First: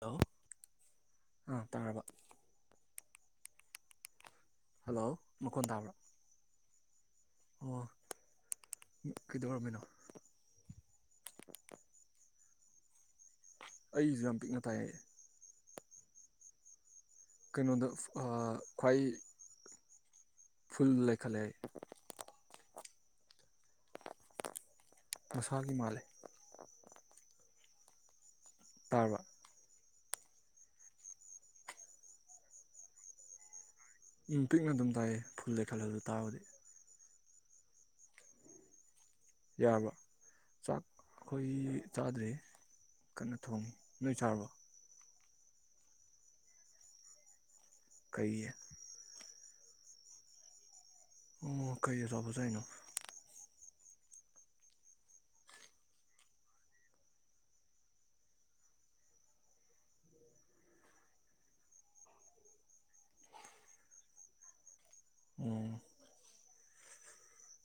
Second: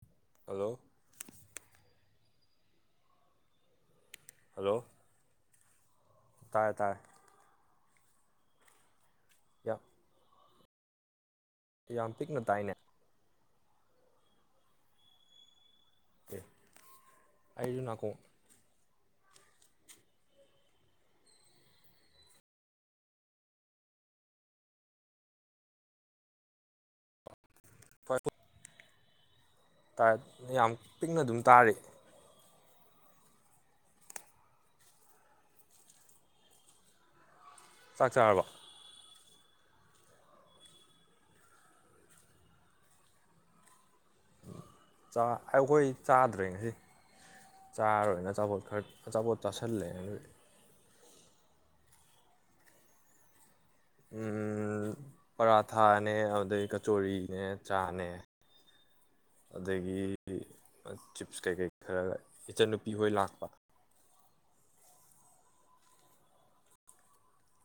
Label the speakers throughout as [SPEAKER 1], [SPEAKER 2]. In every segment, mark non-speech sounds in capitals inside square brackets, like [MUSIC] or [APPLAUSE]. [SPEAKER 1] hello
[SPEAKER 2] hello
[SPEAKER 1] ꯑꯥ ꯇꯥꯔꯕ hello ꯃꯈꯣꯟ ꯇꯥꯕ꯭ꯔꯣ
[SPEAKER 2] ꯇꯥꯔꯦ ꯇꯥꯔꯦ
[SPEAKER 1] ꯑꯣ ꯃꯤ
[SPEAKER 2] ꯌꯥꯝ
[SPEAKER 1] ꯀꯗꯧꯔꯃꯦꯟꯅ
[SPEAKER 2] ꯌꯥꯝ ꯄꯤꯛꯅ ꯇꯥꯏꯅꯦ
[SPEAKER 1] ꯑꯩꯁꯨ ꯌꯥꯝ ꯄꯤꯛꯅ ꯊꯥꯏꯑꯦ
[SPEAKER 2] ꯀ
[SPEAKER 1] ꯀꯩꯅꯣꯗ ꯈ꯭ꯋꯥꯏ ꯐꯨꯜ ꯂꯩꯈꯠꯂꯦ ꯍꯥꯏ ꯃꯁꯥꯒꯤ ꯃꯥꯜꯂꯦ
[SPEAKER 2] ꯐ
[SPEAKER 1] ꯇꯔꯔꯕ
[SPEAKER 2] ꯌꯥꯝ ꯄꯤꯛꯅ ꯑꯗꯨꯝ ꯇꯥꯔꯤ
[SPEAKER 1] ꯎꯝ ꯄꯤꯛꯅ ꯑꯗꯨꯝ ꯇꯥꯏꯌꯦ ꯐꯨꯜꯗꯩ ꯈꯜꯂꯗꯨ ꯇꯥꯔꯒꯗꯤ
[SPEAKER 2] ꯆꯥꯛ ꯆꯥꯔꯕ
[SPEAKER 1] ꯌꯥꯔꯕ ꯆꯥꯛ ꯑꯩꯈꯣꯏ ꯆꯥꯗ꯭ꯔꯦ ꯀꯟꯅ ꯊꯣꯡꯉꯤ ꯅꯣꯏ ꯁꯥꯥꯔꯕ
[SPEAKER 2] ꯑꯩꯈꯣꯏ ꯆꯥꯗ꯭ꯔꯦ ꯉꯁꯤ ꯆꯥꯔꯣꯏꯅ
[SPEAKER 1] ꯀꯩ
[SPEAKER 2] ꯑꯆꯥꯄꯣꯠ ꯈꯔ ꯑꯆꯥꯄꯣꯠ ꯇꯥꯁꯔꯂꯦ
[SPEAKER 1] ꯑꯣ ꯀꯩꯣ ꯁꯕꯨꯁꯅ
[SPEAKER 2] ꯎ ꯄꯔꯥꯊꯥꯅꯦ ꯑꯗꯩ ꯀꯆꯣꯔꯤꯅꯦ ꯆꯥꯅꯦ ꯑꯗꯒꯤ ꯆꯤꯞꯁ ꯀꯩꯀꯩ ꯈꯔ ꯏꯆꯟꯅꯨꯄꯤ ꯍꯣꯏ ꯂꯥꯛꯄ
[SPEAKER 1] ꯎꯝ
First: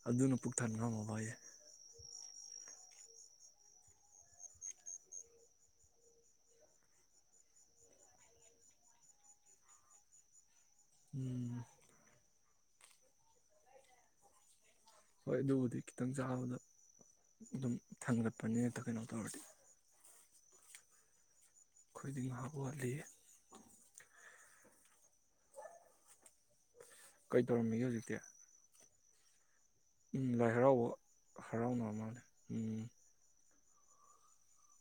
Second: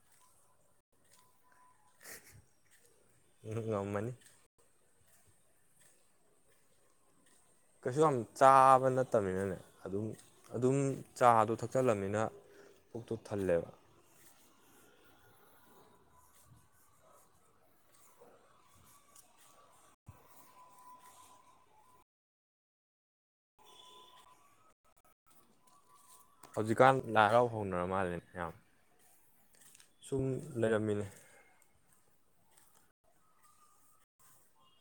[SPEAKER 1] ꯑꯗꯨꯅ ꯄꯨꯛ ꯊꯟ ꯉꯝꯃꯕꯏꯌꯦꯦ
[SPEAKER 2] ꯉ ꯃꯅꯤ ꯀꯩꯁꯨ ꯌꯥꯝ ꯆꯥꯕ ꯅꯠꯇꯕꯅꯤꯅꯅꯦ ꯑꯗꯨꯝ ꯑꯗꯨꯝ ꯆꯥꯗꯣ
[SPEAKER 1] ꯎꯝ
[SPEAKER 2] ꯊꯛꯆꯜꯂꯝꯅꯤꯅ ꯄꯨꯛꯇꯨ ꯊꯜꯂꯦꯕ
[SPEAKER 1] ꯍꯣꯏ ꯑꯗꯨꯕꯨꯗꯤ ꯈꯤꯇꯪ ꯆꯥꯕꯗ ꯑꯗꯨꯝ ꯊꯥꯡꯒꯠꯄꯅꯤꯅ ꯀꯩꯅꯣ ꯇꯧꯔꯗꯤ ꯑꯩꯈꯣꯏꯗꯤꯡ ꯉꯥꯄ ꯋꯥꯠꯂꯤ
[SPEAKER 2] ꯍꯧꯖꯤꯛꯀꯥꯟ ꯂꯥꯏ
[SPEAKER 1] ꯀꯩ
[SPEAKER 2] ꯍꯔꯥꯎ ꯍꯧꯅꯔ
[SPEAKER 1] ꯇꯧꯔꯝꯃꯤꯒꯦ
[SPEAKER 2] ꯃꯥꯜꯂꯦꯅꯦ ꯃꯌꯥꯝ
[SPEAKER 1] ꯎ ꯂꯥꯏ ꯍꯔꯥꯎꯕ ꯍꯔꯥꯎꯅ ꯑꯃ ꯎꯝ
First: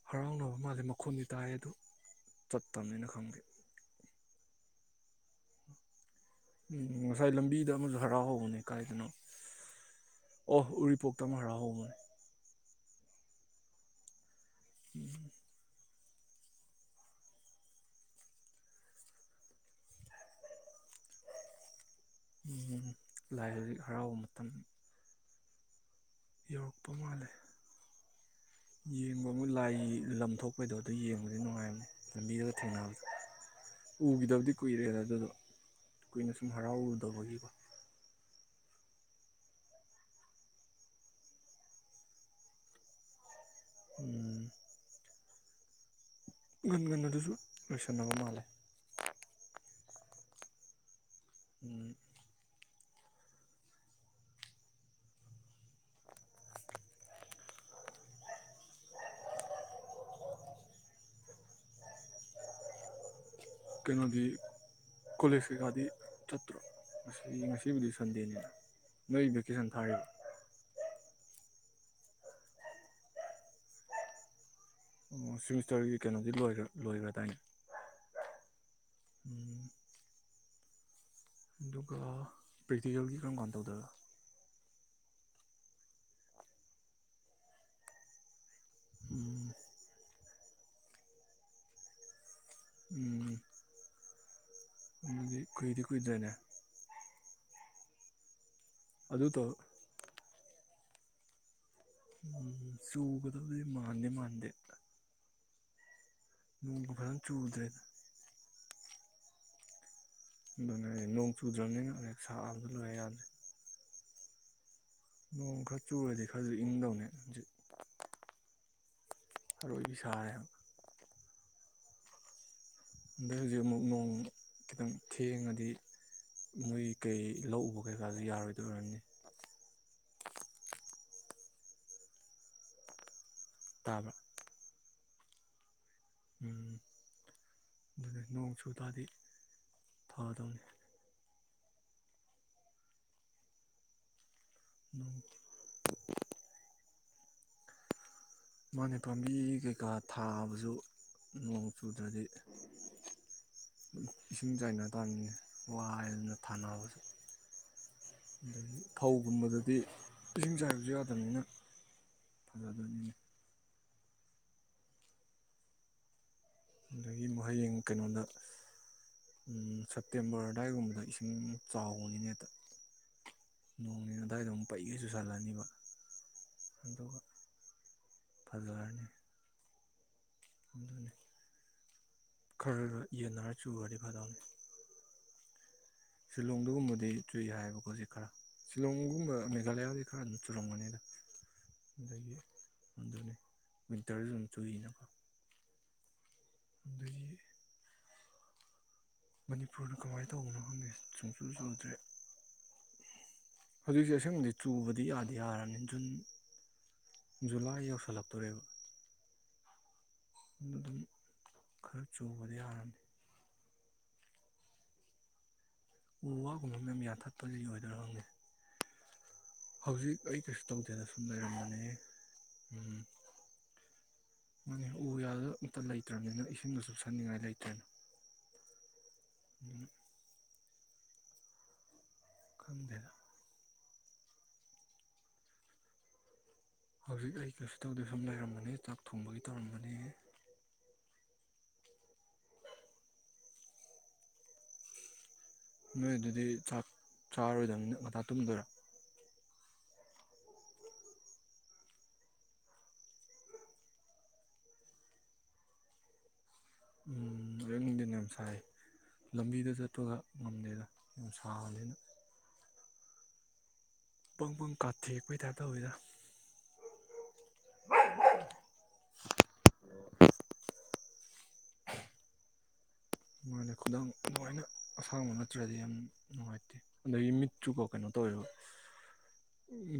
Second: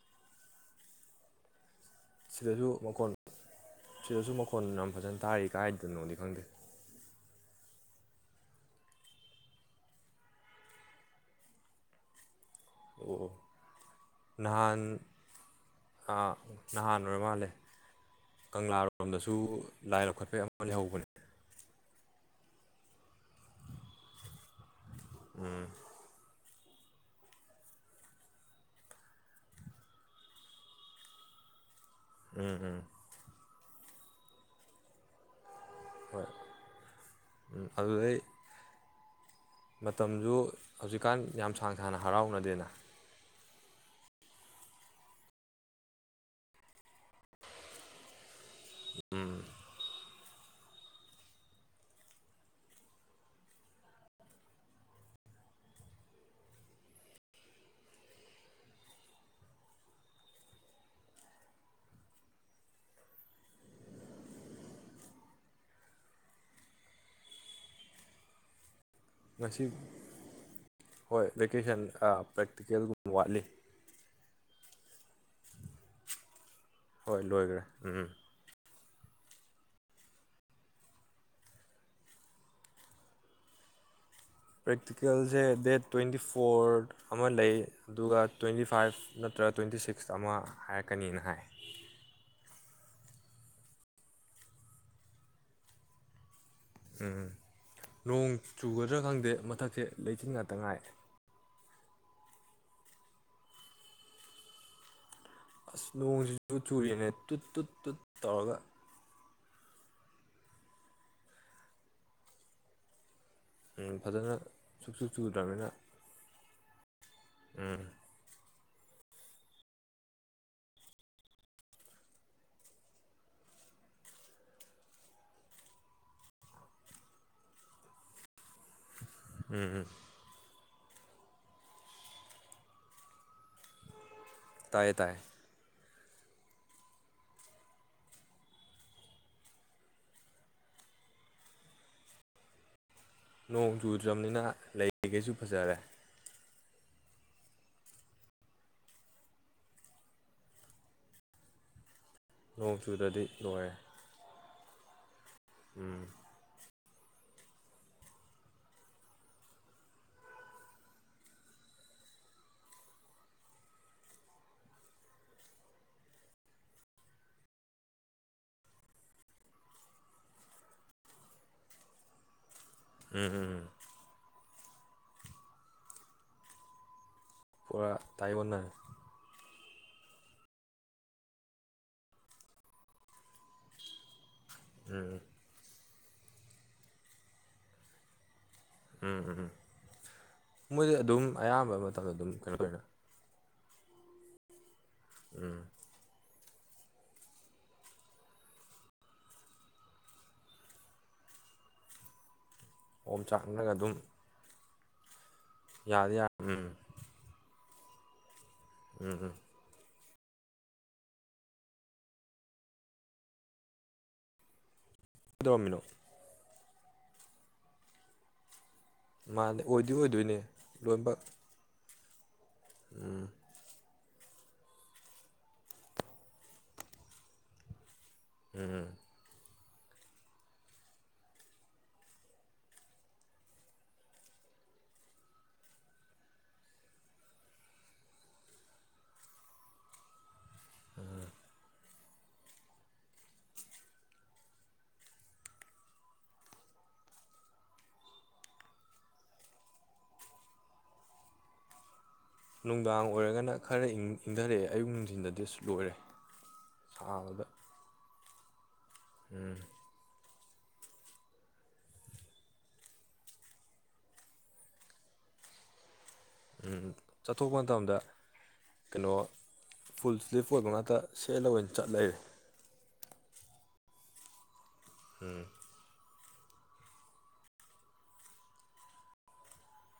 [SPEAKER 1] ꯍꯔꯥꯎꯅꯕ ꯃꯥꯜꯂꯦ ꯃꯈꯣꯟꯗꯤ ꯇꯥꯏꯌꯦ ꯑꯗꯨ ꯆꯠ
[SPEAKER 2] ꯁꯤꯗꯁꯨ
[SPEAKER 1] ꯇꯝ
[SPEAKER 2] ꯃꯈꯣꯟ
[SPEAKER 1] ꯈ
[SPEAKER 2] ꯁꯤꯗꯁꯨ ꯃꯈꯣꯟ ꯌꯥꯝ ꯐꯖꯅ ꯇꯥꯔꯤ ꯀꯥꯏꯗꯅꯣꯗꯤ ꯈꯪꯗꯦ
[SPEAKER 1] ꯎꯝ ꯉꯁꯥꯏ ꯂꯝꯕꯤꯗ ꯑꯃꯁꯨ ꯍꯔꯥꯎ ꯍꯧꯕꯅꯦ ꯀꯥꯏꯗꯅꯣ ꯑꯣ ꯎꯔꯤꯄꯣꯛꯇ ꯑꯃ ꯍꯔꯥꯎ ꯍꯧꯕꯅꯦ
[SPEAKER 2] ꯑꯣ ꯅꯍꯥꯟ
[SPEAKER 1] ꯎꯝ
[SPEAKER 2] ꯅꯍꯥꯟ ꯑꯣꯏꯔ ꯃꯥꯜꯂꯦ ꯀꯪꯂꯥꯔꯣꯝꯗꯁꯨ ꯂꯥꯏ ꯂꯧꯈꯠꯄꯩ ꯑꯃ ꯂꯩꯍꯧꯕꯅꯦ
[SPEAKER 1] ꯂꯥꯏ ꯂꯔꯤꯛ ꯍꯔꯥꯎꯕ ꯃꯇꯝ ꯌꯧꯔꯛꯄ ꯃꯥꯜꯂꯦ ꯌꯦꯡꯕ ꯑꯃꯨꯛ ꯂꯥꯏ ꯂꯝ ꯊꯣꯛꯄꯩꯗꯣ ꯑꯗꯨ ꯌꯦꯡꯕꯗꯤ ꯅꯨꯡꯉꯥꯏꯕꯅꯦ ꯂꯝꯕꯤꯗ ꯊꯦꯡꯅ ꯎꯈꯤꯗꯕꯗꯤ ꯀꯨꯏꯔꯦꯗ ꯑꯗꯨꯗꯣ
[SPEAKER 2] ꯍꯣꯏ
[SPEAKER 1] ꯀꯨꯏꯅ ꯁꯨꯝ ꯍꯔꯥꯎꯔꯨꯗꯕꯒꯤꯀꯣ
[SPEAKER 2] ꯑꯗꯨꯗꯩ ꯃꯇꯝꯁꯨ ꯍꯧꯖꯤꯛꯀꯥꯟ ꯌꯥꯝ ꯁꯥꯡ ꯁꯥꯡꯅ ꯍꯔꯥꯎꯅꯗꯦꯅ
[SPEAKER 1] ꯎꯝ ꯎꯒ ꯑꯗꯨꯁꯨ ꯂꯣꯏꯁꯟꯅꯕ ꯃꯥꯜꯂꯦ ꯎꯝ ꯀꯩꯅꯣꯗꯤ ꯀꯣꯂꯦꯖ ꯀꯩꯀꯥꯗꯤ ꯆꯠꯇ꯭ꯔꯣ ꯉ ꯉꯁꯤꯕꯨꯗꯤ ꯁꯟꯗꯦꯅꯤꯅ ꯅꯣꯏ
[SPEAKER 2] ꯉꯁꯤ
[SPEAKER 1] ꯚꯦꯀꯦꯁꯟ ꯊꯥꯔ
[SPEAKER 2] ꯍꯣꯏ ꯚꯦꯀꯦꯁꯟ ꯄ꯭ꯔꯦꯛꯇꯤꯀꯦꯜꯒꯨꯝꯕ ꯋꯥꯠꯂꯤ
[SPEAKER 1] ꯑꯣ ꯁꯤꯦꯃꯤꯁꯇꯔꯒꯤ ꯀꯩꯅꯣꯗꯤ ꯂꯣꯏꯈ꯭ꯔꯥ
[SPEAKER 2] ꯍꯣꯏ ꯂꯣꯏꯈ꯭ꯔꯦ ꯎꯝꯝ
[SPEAKER 1] ꯎꯝ ꯏꯗꯨ ꯄꯦꯛꯇꯀꯦꯜꯒꯤ ꯏ ꯀꯅ ꯀꯅꯧꯗꯗ
[SPEAKER 2] ꯄ꯭ꯔꯦꯛꯇꯤꯀꯦꯜꯁꯦ ꯗꯦꯠ ꯇ꯭ꯋꯦꯟꯇꯤ ꯐꯣꯔ ꯑꯃ ꯂꯩ ꯑꯗꯨꯒ ꯇꯣꯏꯟꯇꯤ ꯐꯥꯏꯞ
[SPEAKER 1] ꯎꯝ
[SPEAKER 2] ꯅꯠꯇ꯭ꯔꯒ ꯇꯣꯏꯟꯇꯤ ꯁꯤꯛꯁ ꯆꯥꯝꯃ ꯍꯥꯏꯔꯛꯀꯅꯤꯅ ꯍꯥꯏ
[SPEAKER 1] ꯎꯝ ꯑꯗꯤ ꯀꯏꯗꯤ ꯀꯣꯏꯗꯅ
[SPEAKER 2] ꯎꯝ ꯅꯣꯡ ꯆꯨꯒꯗ꯭ꯔꯥ
[SPEAKER 1] ꯑꯗꯨ
[SPEAKER 2] ꯈꯪꯗꯦ
[SPEAKER 1] ꯇꯧ
[SPEAKER 2] ꯃꯊꯛꯁꯦ ꯂꯩꯆꯤꯟ ꯉꯥꯛꯇ ꯉꯥꯏ
[SPEAKER 1] ꯎꯝ ꯆꯨꯒꯗ ꯃꯥꯟꯗꯦ ꯃꯥꯟꯗꯦ
[SPEAKER 2] ꯑꯁ ꯅꯣꯡꯁꯤꯁꯨ
[SPEAKER 1] ꯅꯣꯡꯒ
[SPEAKER 2] ꯆꯨꯔꯤꯅꯦ
[SPEAKER 1] ꯐꯖꯅ
[SPEAKER 2] ꯇꯨꯠ ꯇꯨꯠ
[SPEAKER 1] ꯆꯨꯗ꯭ꯔꯦꯗ
[SPEAKER 2] ꯇꯨꯠ ꯇꯧꯔꯒ
[SPEAKER 1] ꯑꯗꯨꯅꯦ ꯅꯣꯡ ꯆꯨꯗ꯭ꯔꯕꯅꯤꯅꯦꯛ ꯁꯥꯛꯕ ꯂꯣꯏꯔꯦ ꯌꯥꯗ꯭ꯔꯦ
[SPEAKER 2] ꯎ ꯐꯖꯅ ꯁꯨꯛꯆꯨ
[SPEAKER 1] ꯅꯣꯡ ꯈꯔ ꯆꯨꯔꯦꯗꯤ ꯈꯔ ꯏꯨꯡꯗꯅꯦ
[SPEAKER 2] ꯑ
[SPEAKER 1] ꯕꯤ ꯁꯥꯥꯦ ꯑꯗꯩ ꯍꯧꯖꯤꯛ ꯑꯃꯨꯛ ꯅꯣꯡ ꯈꯤꯇꯪ ꯊꯦꯡꯉꯗꯤ ꯃꯣꯏ ꯀꯩ ꯂꯧꯎꯕ ꯀꯩꯀꯥꯁꯨ ꯌꯥꯔꯣꯏꯗ ꯑꯣꯏꯔꯅꯤ
[SPEAKER 2] ꯎꯝ ꯎꯝ
[SPEAKER 1] ꯇꯥꯕ꯭ꯔ
[SPEAKER 2] ꯇ ꯇꯥꯏ
[SPEAKER 1] ꯎꯝ ꯑꯗꯨꯗꯤ ꯅꯣꯡ ꯆꯨ ꯇꯗꯤ ꯊꯥꯗꯧꯅꯦ
[SPEAKER 2] ꯅꯣꯡ ꯨꯨꯔꯖꯝꯅꯤꯅ
[SPEAKER 1] ꯅꯣꯡ ꯃꯥꯅꯦ ꯄꯥꯝꯕꯤ ꯀꯩꯀꯥ ꯊꯥꯕꯁꯨ ꯅꯣꯡ ꯆꯨꯗ꯭ꯔꯗꯤ
[SPEAKER 2] ꯅꯣꯡ ꯆꯨꯗꯗꯤ ꯂꯣꯏꯔꯦ
[SPEAKER 1] ꯁ ꯆꯥꯏꯅ ꯇꯥꯅꯤꯅꯦ ꯋꯥ
[SPEAKER 2] ꯎꯝ
[SPEAKER 1] ꯅ ꯊꯅꯁ ꯑꯗꯒꯤ ꯐꯧꯒꯨꯝꯕꯗꯗꯤ ꯏꯁꯤꯡ ꯆꯥꯏꯕꯁꯨ ꯌꯥꯗꯕꯅꯤꯅ ꯐꯖꯗꯕꯅꯤꯅ ꯑꯗꯒꯤ ꯍꯌꯦꯡ ꯀꯩꯅꯣꯗ ꯁꯦꯞꯇꯦꯝꯕꯔ ꯑꯗꯨꯋꯥꯏꯒꯨꯝꯕꯗ ꯏꯁꯤꯡ ꯆꯥꯎꯕꯒꯤꯅꯦꯛꯇ
[SPEAKER 2] ꯎꯝ ꯎꯝ
[SPEAKER 1] ꯅꯣꯡ ꯑꯗꯥꯏꯗꯝ ꯄꯩꯒꯁꯨ ꯁꯥꯜꯂꯅꯤꯕ ꯑꯗꯨꯒ
[SPEAKER 2] ꯄꯨꯔꯥ ꯇꯥꯏꯕꯣꯟꯅ
[SPEAKER 1] ꯑꯗꯨ ꯈꯔ ꯌꯦꯟꯅꯔ ꯆꯒꯗꯤ ꯐꯥꯗꯧꯅꯤ
[SPEAKER 2] ꯎꯝ
[SPEAKER 1] ꯁꯤꯂꯣꯡꯗꯨꯒꯨꯝꯕꯗꯤ ꯆꯨꯏ ꯍꯥꯏꯌꯦꯕꯀꯣ ꯍꯧꯖꯤꯛ ꯈꯔ ꯁꯤꯂꯣꯡꯒꯨꯝꯕ ꯃꯦꯘꯥꯂꯌꯥꯒꯤ ꯈꯔ ꯑꯗꯨ
[SPEAKER 2] ꯃꯣꯏꯗꯤ
[SPEAKER 1] ꯆꯤꯂꯣꯡꯕꯅꯤꯗ
[SPEAKER 2] ꯑꯗꯨꯝ ꯑꯌꯥꯝꯕ ꯃꯇꯝꯗ ꯑꯗꯨꯝ
[SPEAKER 1] ꯑꯗꯒꯤ
[SPEAKER 2] ꯀꯩꯅꯣ ꯇꯧꯋꯤꯅ
[SPEAKER 1] ꯑꯗꯨꯅꯤ ꯃꯤꯋꯤꯟꯇꯔꯁꯨ ꯑꯗꯨꯝ ꯆꯨꯏꯅ
[SPEAKER 2] ꯎꯝ
[SPEAKER 1] ꯑꯗꯨꯗꯒꯤ ꯃꯅꯤꯄꯨꯔꯗ ꯀꯃꯥꯏꯅ ꯇꯧꯕꯅꯣ ꯈꯪꯗꯦ ꯁꯨꯡꯁꯨ ꯆꯨꯗ꯭ꯔꯦ
[SPEAKER 2] ꯑꯣ ꯆꯥꯛꯅꯒ ꯑꯗꯨꯝ
[SPEAKER 1] ꯍꯧꯖꯤꯛꯁꯦ ꯑꯁꯦꯡꯕꯗꯤ ꯆꯨꯕꯗꯤ ꯑ ꯌꯥꯗꯤꯌꯥꯔꯅꯤ ꯖꯨꯟ
[SPEAKER 2] ꯌꯥꯗꯤ ꯌꯥ ꯎꯝ
[SPEAKER 1] ꯖꯨꯂꯥꯏ ꯑꯩ ꯌꯁꯜꯂꯞꯇꯣꯔꯦꯕ
[SPEAKER 2] ꯎꯝ ꯎꯝ
[SPEAKER 1] ꯑꯗꯨꯝ ꯈꯔ ꯆꯨꯕꯗꯤ ꯌꯥꯔꯅꯤ
[SPEAKER 2] ꯗꯣꯃꯤꯅꯣ
[SPEAKER 1] ꯎ ꯋꯥꯒꯨꯝꯕ ꯃꯌꯥꯝ ꯌꯥꯟꯊꯠꯄꯁꯤ ꯑꯣꯏꯣꯏꯗꯔ ꯍꯪꯉꯦ
[SPEAKER 2] ꯃꯥꯅꯦ ꯑꯣꯏꯗꯤ
[SPEAKER 1] ꯍꯧꯖꯤꯛ
[SPEAKER 2] ꯑꯣꯏꯗꯣꯏꯅꯦ
[SPEAKER 1] ꯑꯩ ꯀꯩꯁꯨ ꯇꯧꯗꯦꯅ ꯁꯨꯝ ꯂꯩꯔꯝꯕꯅꯤ
[SPEAKER 2] ꯎꯝ
[SPEAKER 1] ꯃꯥꯅꯤ ꯎ ꯌꯥꯗ ꯑꯝꯇ ꯂꯩꯇ꯭ꯔꯕꯅꯤꯅ ꯏꯁꯤꯡꯗ ꯆꯨꯞꯁꯟꯅꯤꯡꯉꯥꯏ ꯂꯩꯇ꯭ꯔꯦꯅ
[SPEAKER 2] ꯎꯝ
[SPEAKER 1] ꯎꯝ ꯈꯝꯗꯦ ꯍꯧꯖꯤꯛ ꯑꯩ ꯀꯩꯁꯨ ꯇꯧꯗꯦ ꯁꯨꯝ ꯂꯩꯔꯝꯕꯅꯤ ꯆꯥꯛ ꯊꯣꯡꯕꯒꯤ ꯇꯧꯔꯝꯕꯅꯤ ꯅꯣꯏ ꯑꯗꯨꯗꯤ ꯆꯥꯛ ꯆꯥꯔꯣꯏꯗꯅꯤꯅ ꯉꯥ ꯇꯨꯝꯗꯣꯏꯔꯥ
[SPEAKER 2] ꯅꯨꯡꯗꯥꯡ ꯑꯣꯏꯔꯒꯅ ꯈꯔ ꯏꯪꯊꯔꯛꯑꯦ ꯑꯌꯨꯛ ꯅꯨꯡꯊꯤꯟꯗꯗꯤꯁꯨ ꯂꯣꯏꯔꯦ ꯁꯕꯗ
[SPEAKER 1] ꯍꯣꯏ ꯂꯝꯕꯤꯗ ꯆꯠꯄꯒ ꯉꯝꯗꯔ ꯅꯨꯡ ꯁꯥꯅꯤꯅ ꯄꯪ ꯄꯨꯡ ꯀꯥꯊꯦ ꯑꯩꯈꯣꯏ ꯇꯥꯏꯞ ꯇꯤꯗ
[SPEAKER 2] ꯆꯠꯊꯣꯛꯄ ꯃꯇꯝꯗ ꯀꯩꯅꯣ ꯐꯨꯜ ꯏꯁ꯭ꯂꯤꯞ ꯑꯣꯏꯕ ꯉꯥꯛꯇ ꯁꯦꯠꯂ ꯑꯣꯏꯅ ꯆꯠ ꯂꯩꯔꯦ
[SPEAKER 1] ꯃꯥꯅ ꯈꯨꯗꯝꯪ ꯑꯗꯨꯥꯏꯅ ꯑꯁꯥꯎ ꯅꯠꯇ꯭ꯔꯗꯤ ꯌꯥꯝ ꯅꯨꯡꯉꯥꯏꯇꯦ ꯑꯗꯒꯤ ꯃꯤꯠꯁꯨꯨꯀꯣ ꯀꯩꯅꯣ ꯇꯧꯋꯦꯕ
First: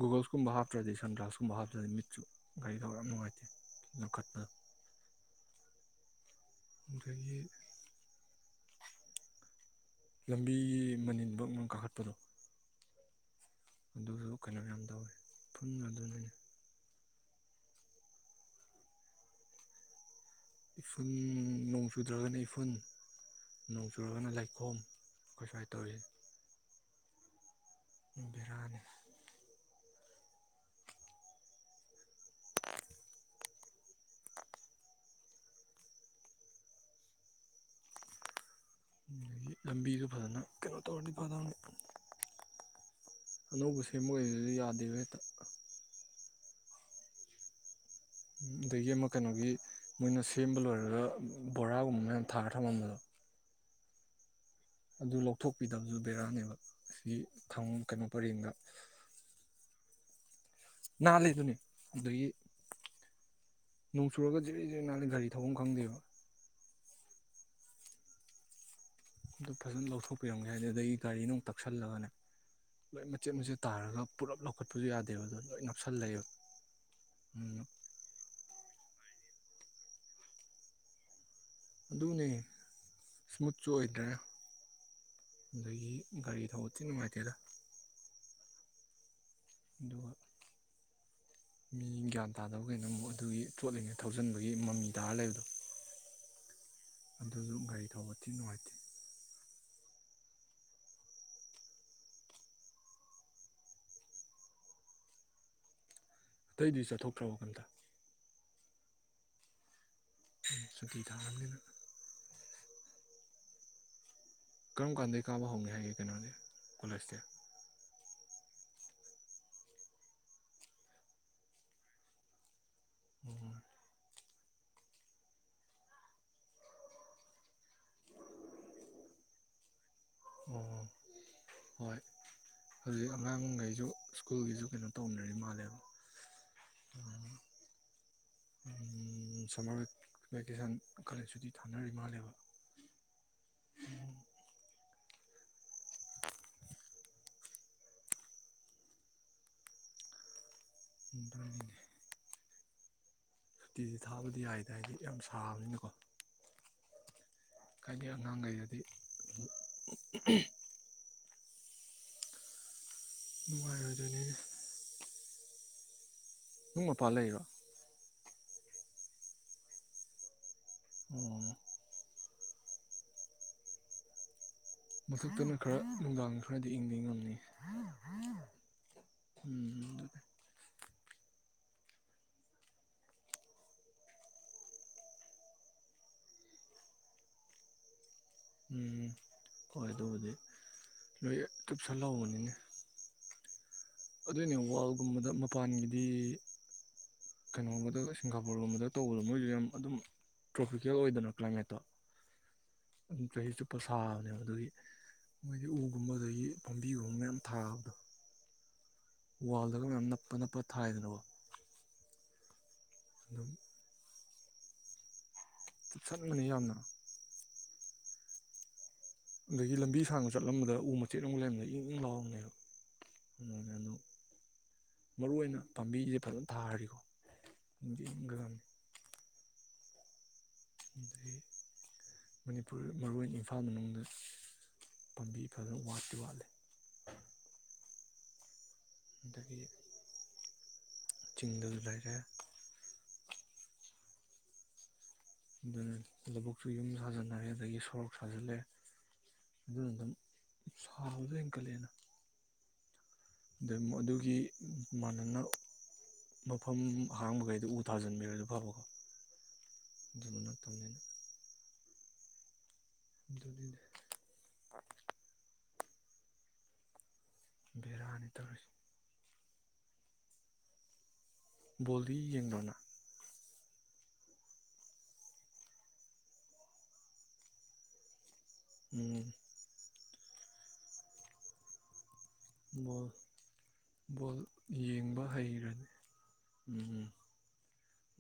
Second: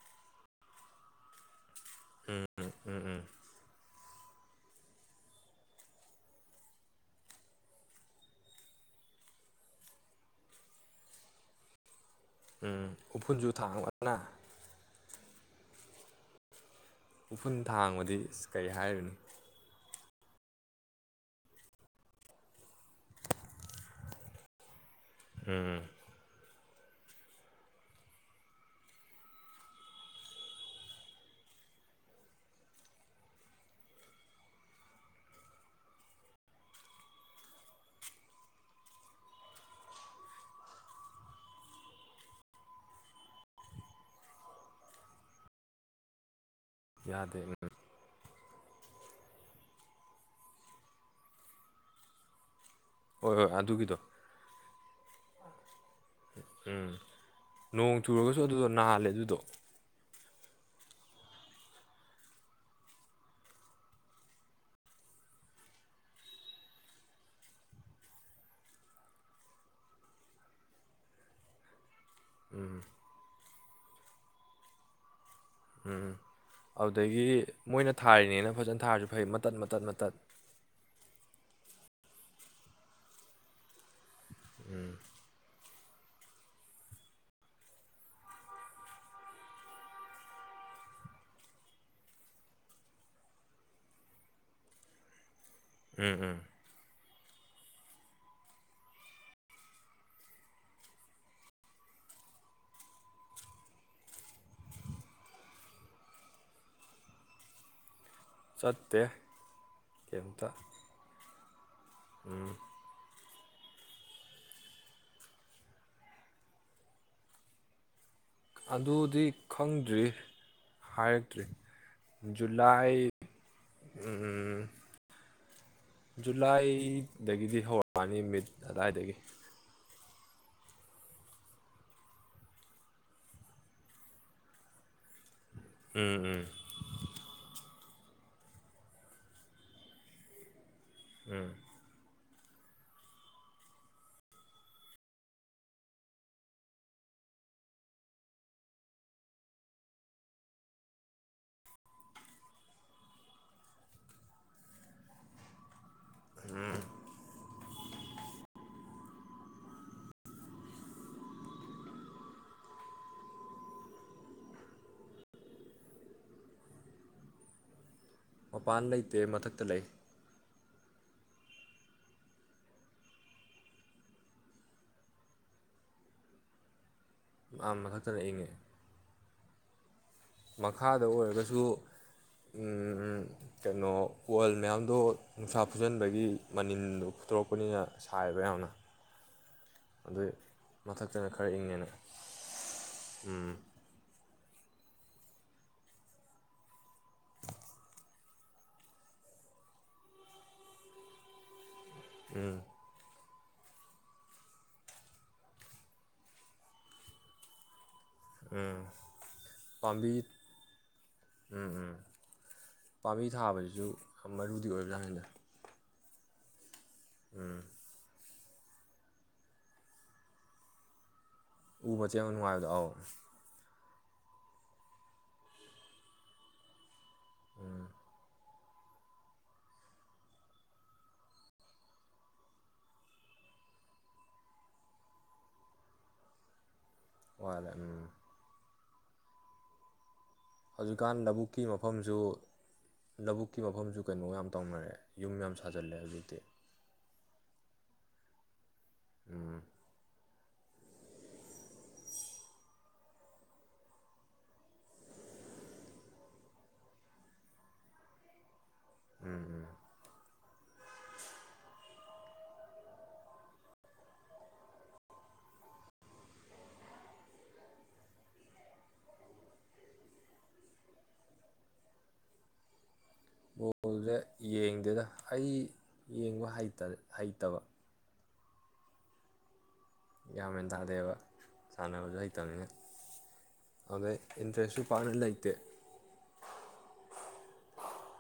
[SPEAKER 1] ꯒꯨꯒꯜꯁꯀꯨꯝꯕ ꯍꯥꯞꯇ꯭ꯔꯗꯤ ꯁꯟꯗ꯭ꯔꯥꯁꯀꯨꯝꯕ ꯍꯥꯞꯄꯇ꯭ꯔꯥ
[SPEAKER 2] ꯎꯝ ꯎꯝ ꯎꯝ
[SPEAKER 1] ꯃꯦꯁꯨꯒꯥꯏꯒꯅꯅꯨꯡ
[SPEAKER 2] ꯎꯝ
[SPEAKER 1] ꯋꯥ ꯃꯈꯨꯠꯄ ꯉꯗꯒꯤ ꯂꯝꯕꯤꯒꯤ ꯃꯅꯤꯜꯃꯛꯅ ꯀꯥꯈꯠꯠꯇꯅꯣ
[SPEAKER 2] ꯎꯝ ꯎꯐꯨꯔꯖꯨ
[SPEAKER 1] ꯑꯗꯨꯁꯨ ꯀꯩꯅꯣ ꯌꯥꯝ ꯇꯧꯋꯦ ꯄꯨꯟꯅꯗꯨꯅ
[SPEAKER 2] ꯎꯐꯨꯜ ꯊꯥꯡꯕꯗꯤ ꯑꯁ ꯀꯔꯤ ꯍꯥꯏꯔꯤꯨꯅ
[SPEAKER 1] ꯏꯐꯨꯟ ꯅꯣꯡ ꯆꯨꯗ꯭ꯔꯒꯅ ꯏꯐꯨꯟ ꯅꯣꯡ ꯆꯨꯔꯒꯅ ꯂꯩꯥꯏꯈꯣꯝ ꯀꯁꯣꯏ
[SPEAKER 2] ꯎꯝ
[SPEAKER 1] ꯇꯧꯔꯤ ꯕꯤꯔꯅꯤ ꯑꯗꯒꯤ ꯂꯝꯕꯤꯁꯨ ꯐꯖꯅ ꯀꯩꯅꯣ ꯇꯧꯔꯗꯤ ꯐꯗꯧꯅꯤ ꯑꯅꯧꯕ ꯁꯦꯝꯕ ꯑꯣꯏꯕꯗꯨꯁꯨ ꯌꯥꯗꯦꯕ ꯍꯦꯛꯇ
[SPEAKER 2] ꯌꯥꯗ
[SPEAKER 1] ꯑꯗꯒꯤ ꯑꯃꯛ ꯀꯩꯅꯣꯒꯤ ꯃꯣꯏꯅ ꯁꯦꯝꯕ ꯂꯣꯏꯔꯒ ꯕꯣꯔꯥꯒꯨꯝꯕ ꯃꯌꯥꯝ ꯊꯥꯔ ꯊꯝꯃꯝꯕꯗꯣ
[SPEAKER 2] ꯍꯣꯏ ꯍꯣꯏ ꯑꯗꯨꯒꯤꯗꯣ
[SPEAKER 1] ꯑꯗꯨ ꯂꯧꯊꯣꯛꯄꯤꯗꯕꯁꯨ ꯕꯦꯔꯥꯅꯦꯕ ꯁꯤ ꯊ
[SPEAKER 2] ꯅꯣꯡ
[SPEAKER 1] ꯀꯩꯅꯣ
[SPEAKER 2] ꯆꯨꯔꯒꯁꯨ
[SPEAKER 1] ꯄꯔꯦꯡꯗ
[SPEAKER 2] ꯑꯗꯨꯗꯣ ꯅꯥꯍꯜꯂꯦ ꯑꯗꯨꯗꯣ
[SPEAKER 1] ꯅꯥꯜꯂꯤꯗꯨꯅꯦ ꯑꯗꯒꯤ ꯅꯣꯡ ꯆꯨꯔꯒ ꯖꯤꯔꯤ ꯖꯤꯔꯤ ꯅꯥꯜꯂꯤ ꯒꯥꯔꯤ ꯊꯐꯝ ꯈꯪꯗꯦꯕ ꯑꯗꯨꯝ ꯐꯖꯅ ꯂꯧꯊꯣꯛꯄꯤꯔꯝꯒꯦ ꯍꯥꯏꯗꯤ ꯑꯗꯒꯤ ꯒꯥꯔꯤ ꯅꯨꯡꯛꯁꯜꯂꯒꯅꯦ ꯂꯣꯏ ꯃꯆꯦꯠ ꯃꯆꯦꯠ ꯇꯥꯔꯒ ꯄꯨꯂꯞ ꯂꯧꯈꯠꯄꯁꯨ ꯌꯥꯗꯦꯕ ꯑꯗꯨꯅ
[SPEAKER 2] ꯎꯝ ꯑꯗꯨꯗꯒꯤ
[SPEAKER 1] ꯎꯝ
[SPEAKER 2] ꯃꯣꯏꯅ ꯊꯥꯔꯤꯅꯤꯅ ꯐꯖꯅ ꯊꯥꯔꯁꯨ ꯐꯩ ꯃꯇꯠ ꯃꯇꯠ ꯃꯇꯠ
[SPEAKER 1] [UNINTELLIGIBLE]
[SPEAKER 2] ꯎꯝ
[SPEAKER 1] ꯑꯗꯒꯤ ꯒꯥꯔꯤ ꯊꯧꯕꯗꯤꯤ ꯅꯨꯡꯉꯥꯏꯇꯦꯗ ꯑꯗꯨꯒ ꯃꯤ ꯒ꯭ꯌꯥꯟ ꯇꯥꯗꯧꯒꯤꯩꯅꯣ ꯑꯃꯨꯛ ꯑꯗꯨꯒꯤ ꯄꯣꯠꯂꯤꯉꯩ ꯊꯧꯖꯤꯟꯕꯒꯤ ꯃꯃꯤ ꯇꯥꯔ ꯂꯩꯕꯗꯣ
[SPEAKER 2] ꯎꯝ ꯎꯝ
[SPEAKER 1] ꯑꯗꯨꯁꯨ ꯒꯥꯔꯤ ꯊꯧꯕ ꯊꯤ ꯅꯨꯡꯉꯥꯏꯇꯦ ꯑꯇꯩꯗꯨꯗꯤ ꯆꯠꯊꯣꯛꯇ꯭ꯔꯕ ꯀꯟꯇ
[SPEAKER 2] ꯆꯠꯇꯦ
[SPEAKER 1] ꯁꯨꯛꯇꯈꯤ ꯊꯒꯦ
[SPEAKER 2] ꯎꯝ
[SPEAKER 1] ꯀꯔꯝ ꯀꯥꯟꯗꯒꯤ ꯀꯥꯕ ꯍꯧꯒꯦ ꯍꯥꯏꯒꯦ ꯀꯩꯅꯣꯅꯦ ꯀꯣꯂꯁꯁꯦ
[SPEAKER 2] ꯑꯗꯨꯗꯤ ꯈꯪꯗ꯭ꯔꯤ ꯍꯥꯏꯔꯛꯇ꯭ꯔꯤ ꯂꯩꯅꯥꯏ
[SPEAKER 1] ꯑꯣ
[SPEAKER 2] ꯎ ꯖꯨꯂꯥꯏꯗꯒꯤꯗꯤ ꯍꯧꯔꯛꯑꯅꯤ ꯃꯤꯠ ꯑꯗꯨꯋꯥꯏꯗꯒꯤ
[SPEAKER 1] ꯑꯣ ꯍꯣꯏ ꯍꯧꯖꯤꯛ ꯑꯉꯥꯡꯈꯩꯁꯨ ꯁ꯭ꯀꯨꯜꯒꯤꯁꯨ ꯀꯩꯅꯣ ꯇꯧꯅꯔꯤ ꯃꯥꯜꯂꯦ
[SPEAKER 2] ꯎꯝ ꯎꯝ
[SPEAKER 1] ꯎ ꯁꯃꯕ ꯀꯁꯥꯟ ꯑꯀꯜ ꯑꯁꯨꯗꯤ ꯊꯥꯅꯔꯤ ꯃꯥꯜꯂꯦꯕ ꯎꯝ ꯍ ꯁꯨꯇꯤꯗꯤ ꯊꯥꯕꯗꯤ ꯌꯥꯏꯗ ꯍꯥꯏꯗꯤ ꯌꯥꯝ ꯁꯥꯕꯅꯤꯅꯀꯣ
[SPEAKER 2] ꯎꯝ
[SPEAKER 1] ꯍꯥꯏꯒꯤ ꯑꯉꯥꯡꯈꯩꯗꯗꯤ ꯅꯨꯡꯉꯥꯏ ꯑꯣꯏꯔꯅꯤ ꯨꯡ ꯃꯄ ꯂꯩꯕ
[SPEAKER 2] ꯃꯄꯥꯟ ꯂꯩꯇꯦ ꯃꯊꯛꯇ ꯂꯩ
[SPEAKER 1] ꯑꯣꯝ ꯃꯊꯛꯇꯅ ꯈꯔ ꯅꯨꯡꯗꯥꯡ ꯁ꯭ꯋꯥꯏꯗ ꯏꯪꯕ ꯉꯝꯃꯤ
[SPEAKER 2] ꯑꯝ ꯃꯈ ꯈ ꯇꯅ ꯏꯪ
[SPEAKER 1] ꯎꯝ
[SPEAKER 2] ꯃꯈꯥꯗ ꯑꯣꯏꯔꯒꯁꯨ ꯀꯩꯅꯣ ꯄꯣꯜ ꯃꯌꯥꯝꯗꯣ ꯅꯨꯡꯁꯥ ꯐꯨꯖꯟꯕꯒꯤ ꯃꯅꯤꯟꯗꯣ ꯐꯨꯠꯇꯣꯔꯛꯄꯅꯤꯅ ꯁꯥꯏꯕ ꯍꯧꯅ
[SPEAKER 1] ꯎꯝ ꯍꯣꯏ
[SPEAKER 2] ꯑꯗꯨ
[SPEAKER 1] ꯑꯗꯨꯕꯨꯗꯤ
[SPEAKER 2] ꯃꯊꯛꯇꯅ
[SPEAKER 1] ꯂꯣꯏ
[SPEAKER 2] ꯈꯔ ꯏꯪꯉꯦꯅ
[SPEAKER 1] ꯆꯨꯞꯁꯜꯍꯧꯕꯅꯤꯅꯦ
[SPEAKER 2] ꯎꯝ
[SPEAKER 1] ꯑꯗꯨꯏꯅꯦ ꯋꯥꯔꯜꯒꯨꯝꯕꯗ ꯃꯄꯥꯟꯒꯤꯗꯤ ꯀꯩꯅꯣꯒꯨꯝꯕꯗ ꯁꯤꯡꯒꯥꯄꯨꯔꯒꯨꯝꯕꯗ ꯇꯧꯕꯗꯣ ꯃꯣꯏꯁꯨ ꯌꯥꯝ ꯑꯗꯨꯝ ꯇ꯭ꯔꯣꯐꯤꯀꯦꯜ ꯑꯣꯏꯗꯅ ꯀ꯭ꯂꯥꯏꯃꯦꯠꯇꯣ
[SPEAKER 2] ꯎꯝ
[SPEAKER 1] ꯑꯗꯨꯝ ꯆꯍꯤ ꯆꯨꯞꯄ ꯁꯥꯕꯅꯦꯕ ꯑꯗꯨꯒꯤ ꯃꯣꯏꯒꯤ ꯎꯒꯨꯝꯕ ꯑꯗꯒꯤ ꯄꯥꯝꯕꯤꯒꯨꯝꯕ ꯃꯌꯥꯝ ꯊꯥꯕꯗꯣ
[SPEAKER 2] ꯎꯝ
[SPEAKER 1] ꯋꯥꯔꯜꯗꯒ ꯃꯌꯥꯝ ꯅꯞꯄ ꯅꯞꯄ ꯊꯥꯏꯗꯅꯕ
[SPEAKER 2] ꯄꯥꯝꯕꯤ ꯊꯥꯕꯁꯤꯁꯨ ꯌꯥꯝ ꯃꯔꯨꯗꯤ ꯑꯣꯏꯕ꯭ꯔꯥ ꯍꯥꯏꯅ
[SPEAKER 1] ꯆꯠꯕꯅꯤ ꯌꯥꯝꯅ
[SPEAKER 2] ꯎꯝ
[SPEAKER 1] ꯑꯗꯒꯤ ꯂꯝꯕꯤ ꯁꯥꯡꯅ ꯆꯠꯂꯝꯕꯗ ꯎ ꯃ ꯆꯦꯠ ꯑꯃꯨꯛ ꯂꯩꯔꯕꯗ ꯏꯪ
[SPEAKER 2] ꯎ
[SPEAKER 1] ꯏꯪ
[SPEAKER 2] ꯃꯆꯦꯠ ꯑꯃ
[SPEAKER 1] ꯂꯥꯎꯅꯦꯕ
[SPEAKER 2] ꯅꯨꯡꯉꯥꯏꯕꯗꯣ ꯑꯧ
[SPEAKER 1] ꯑꯗꯨꯅ ꯃꯔꯨ ꯑꯣꯏꯅ ꯄꯥꯝꯕꯤꯁꯦ ꯐꯖꯅ ꯊꯥꯈꯔꯤꯀꯣꯅꯤ ꯑꯗꯒꯤ ꯃꯅꯤꯄꯨꯔ ꯃꯔꯨ ꯑꯣꯏꯅ ꯏꯝꯐꯥꯜ ꯃꯅꯨꯡꯗ ꯄꯥꯝꯕꯤ ꯐꯖꯅ ꯋꯥꯠꯇꯤ ꯋꯥꯠꯂꯤ
[SPEAKER 2] ꯋꯥ
[SPEAKER 1] ꯇꯗꯒꯤ
[SPEAKER 2] ꯍꯧꯖꯤꯛꯀꯥꯟ ꯂꯧꯕꯨꯛꯀꯤ ꯃꯐꯝꯁꯨ ꯂꯧꯕꯕꯨꯛꯀꯤ ꯃꯐꯝꯁꯨ ꯀꯩꯅꯣ ꯌꯥꯝ ꯇꯧꯅꯔꯦ ꯌꯨꯝ ꯌꯥꯝ
[SPEAKER 1] ꯑꯗꯨꯅ
[SPEAKER 2] ꯁꯥꯖꯜꯂꯦ ꯍꯧꯖꯤꯛꯇꯤ
[SPEAKER 1] ꯂꯧꯕꯨꯛꯁꯨ ꯌꯨꯝ ꯁꯥꯖꯤꯟ ꯁꯔꯦ ꯑꯗꯒꯤ ꯁꯣꯔꯣꯛ ꯁꯥꯖꯜꯂꯦ ꯑꯗꯨ ꯑꯗꯨꯝ ꯁꯥꯥꯎꯗꯀꯂꯅ ꯑꯗꯩ ꯑꯗꯨꯒꯤ ꯃꯥꯟꯅꯅ ꯃꯐꯝ ꯍꯥꯡꯕꯈꯩꯗ ꯎ ꯊꯥꯖꯤꯟꯕꯤꯔ ꯑꯗꯨ ꯐꯕꯀꯣ
[SPEAKER 2] ꯎꯝ ꯎꯝ
[SPEAKER 1] ꯑꯗꯨꯗꯨ ꯅꯠꯇꯕꯅꯤꯅ [UNINTELLIGIBLE] ꯕꯦꯔꯥꯅꯤ ꯇꯧꯔꯤꯁꯤꯦ ꯕꯣꯜꯗꯤ ꯌꯦꯡꯕꯅ
[SPEAKER 2] ꯕꯣꯜꯁꯦ ꯌꯦꯡꯗꯦꯗ ꯑꯩ ꯌꯦꯡꯕ ꯍꯩꯇꯕ
[SPEAKER 1] ꯎꯝ
[SPEAKER 2] ꯌꯥꯝ ꯍꯦꯟ ꯇꯥꯗꯦꯕ ꯁꯥꯟꯅꯕꯁꯨ ꯍꯩ
[SPEAKER 1] ꯕꯣꯜ ꯕꯣꯜ
[SPEAKER 2] ꯏꯟꯇꯔꯦꯁꯁꯨ ꯄꯥꯛꯅ
[SPEAKER 1] ꯌꯦꯡꯕ
[SPEAKER 2] ꯂꯩꯇꯦ
[SPEAKER 1] ꯍꯩꯈ꯭ꯔꯗꯤ ꯎꯝ ꯎꯝ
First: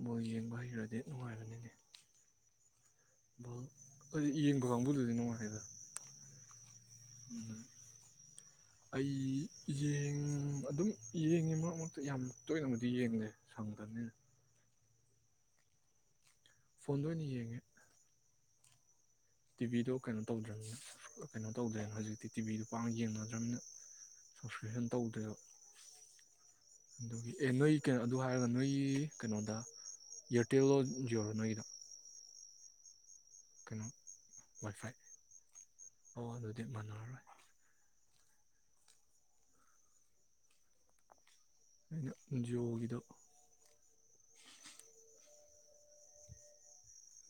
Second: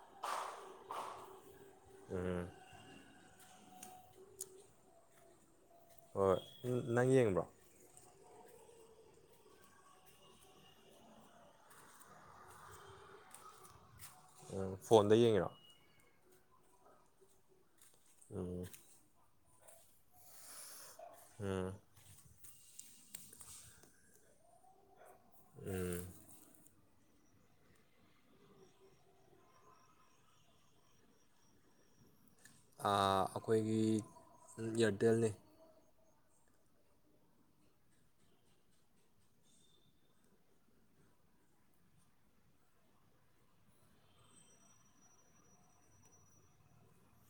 [SPEAKER 1] ꯕꯣꯜ ꯌꯦꯡꯕ ꯍꯩꯈ꯭ꯔꯗꯤ
[SPEAKER 2] ꯎꯝ
[SPEAKER 1] ꯑꯗꯨꯗꯤ ꯌꯦꯡꯕ ꯀꯥꯡꯕꯨꯗꯨꯗꯤ ꯅꯨꯡꯉꯥꯏꯔꯤꯗ
[SPEAKER 2] ꯑꯣ ꯅꯪ ꯌꯦꯡꯕꯣ
[SPEAKER 1] ꯑꯩ ꯌꯦꯡ ꯑꯗꯨꯝ ꯌꯦꯡꯉꯤ ꯃꯔꯛ ꯃꯔꯛꯇ ꯌꯥꯝ ꯇꯣꯏꯅꯃꯛꯗꯤ ꯌꯦꯡꯗꯦ ꯁꯪꯗꯅꯤꯅ
[SPEAKER 2] ꯐꯣꯟꯗ ꯌꯦꯡꯉꯤꯔꯣ
[SPEAKER 1] ꯐꯣꯟꯗ ꯑꯣꯏꯅ ꯌꯦꯡꯉꯦ
[SPEAKER 2] ꯎꯝ
[SPEAKER 1] ꯇꯤꯚꯤꯗꯣ ꯀꯩꯅꯣ ꯇꯧꯗ꯭ꯔꯅꯤꯅ ꯀꯩꯅꯣ ꯇꯧꯗ꯭ꯔꯦꯅ ꯍꯧꯖꯤꯛꯇꯤ ꯇꯤꯚꯤꯗꯨ ꯃ ꯄꯥꯡ ꯌꯦꯡꯅꯗ꯭ꯔꯕꯅꯤꯅ ꯁꯞꯁꯀ꯭ꯔꯤꯞꯁꯟ ꯇꯧꯗꯦꯕ ꯑꯗꯨꯒꯤ ꯑꯦ ꯅꯣꯏ ꯀꯩꯅꯣ ꯑꯗꯨ ꯍꯥꯏꯔꯒ ꯅꯣꯏꯒꯤ ꯀꯩꯅꯣꯗ ꯏꯌꯥꯔꯇꯦꯜꯣ ꯖꯤꯑꯣꯗꯣ ꯅꯣꯏꯒꯤꯗ
[SPEAKER 2] ꯑ ꯑꯩꯈꯣꯏꯒꯤ
[SPEAKER 1] ꯋꯥꯏ ꯐꯥꯏ
[SPEAKER 2] ꯏꯌꯥꯔꯇꯦꯜꯅꯤ
[SPEAKER 1] ꯑꯣ ꯑꯗꯨꯗꯤ ꯃꯥꯟꯅꯔꯔꯣꯏ ꯑꯩꯅ ꯖꯤꯣꯒꯤꯗ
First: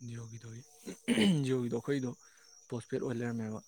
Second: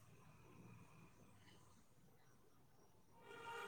[SPEAKER 1] ꯖꯤꯑꯣꯒꯤꯗꯨꯒꯤ ꯖꯤꯑꯣꯒꯤꯗꯣ ꯑꯩꯈꯣꯏꯗꯣ ꯄꯣꯁꯄꯦꯗ ꯑꯣꯏ ꯂꯩꯔꯝꯃꯦꯕ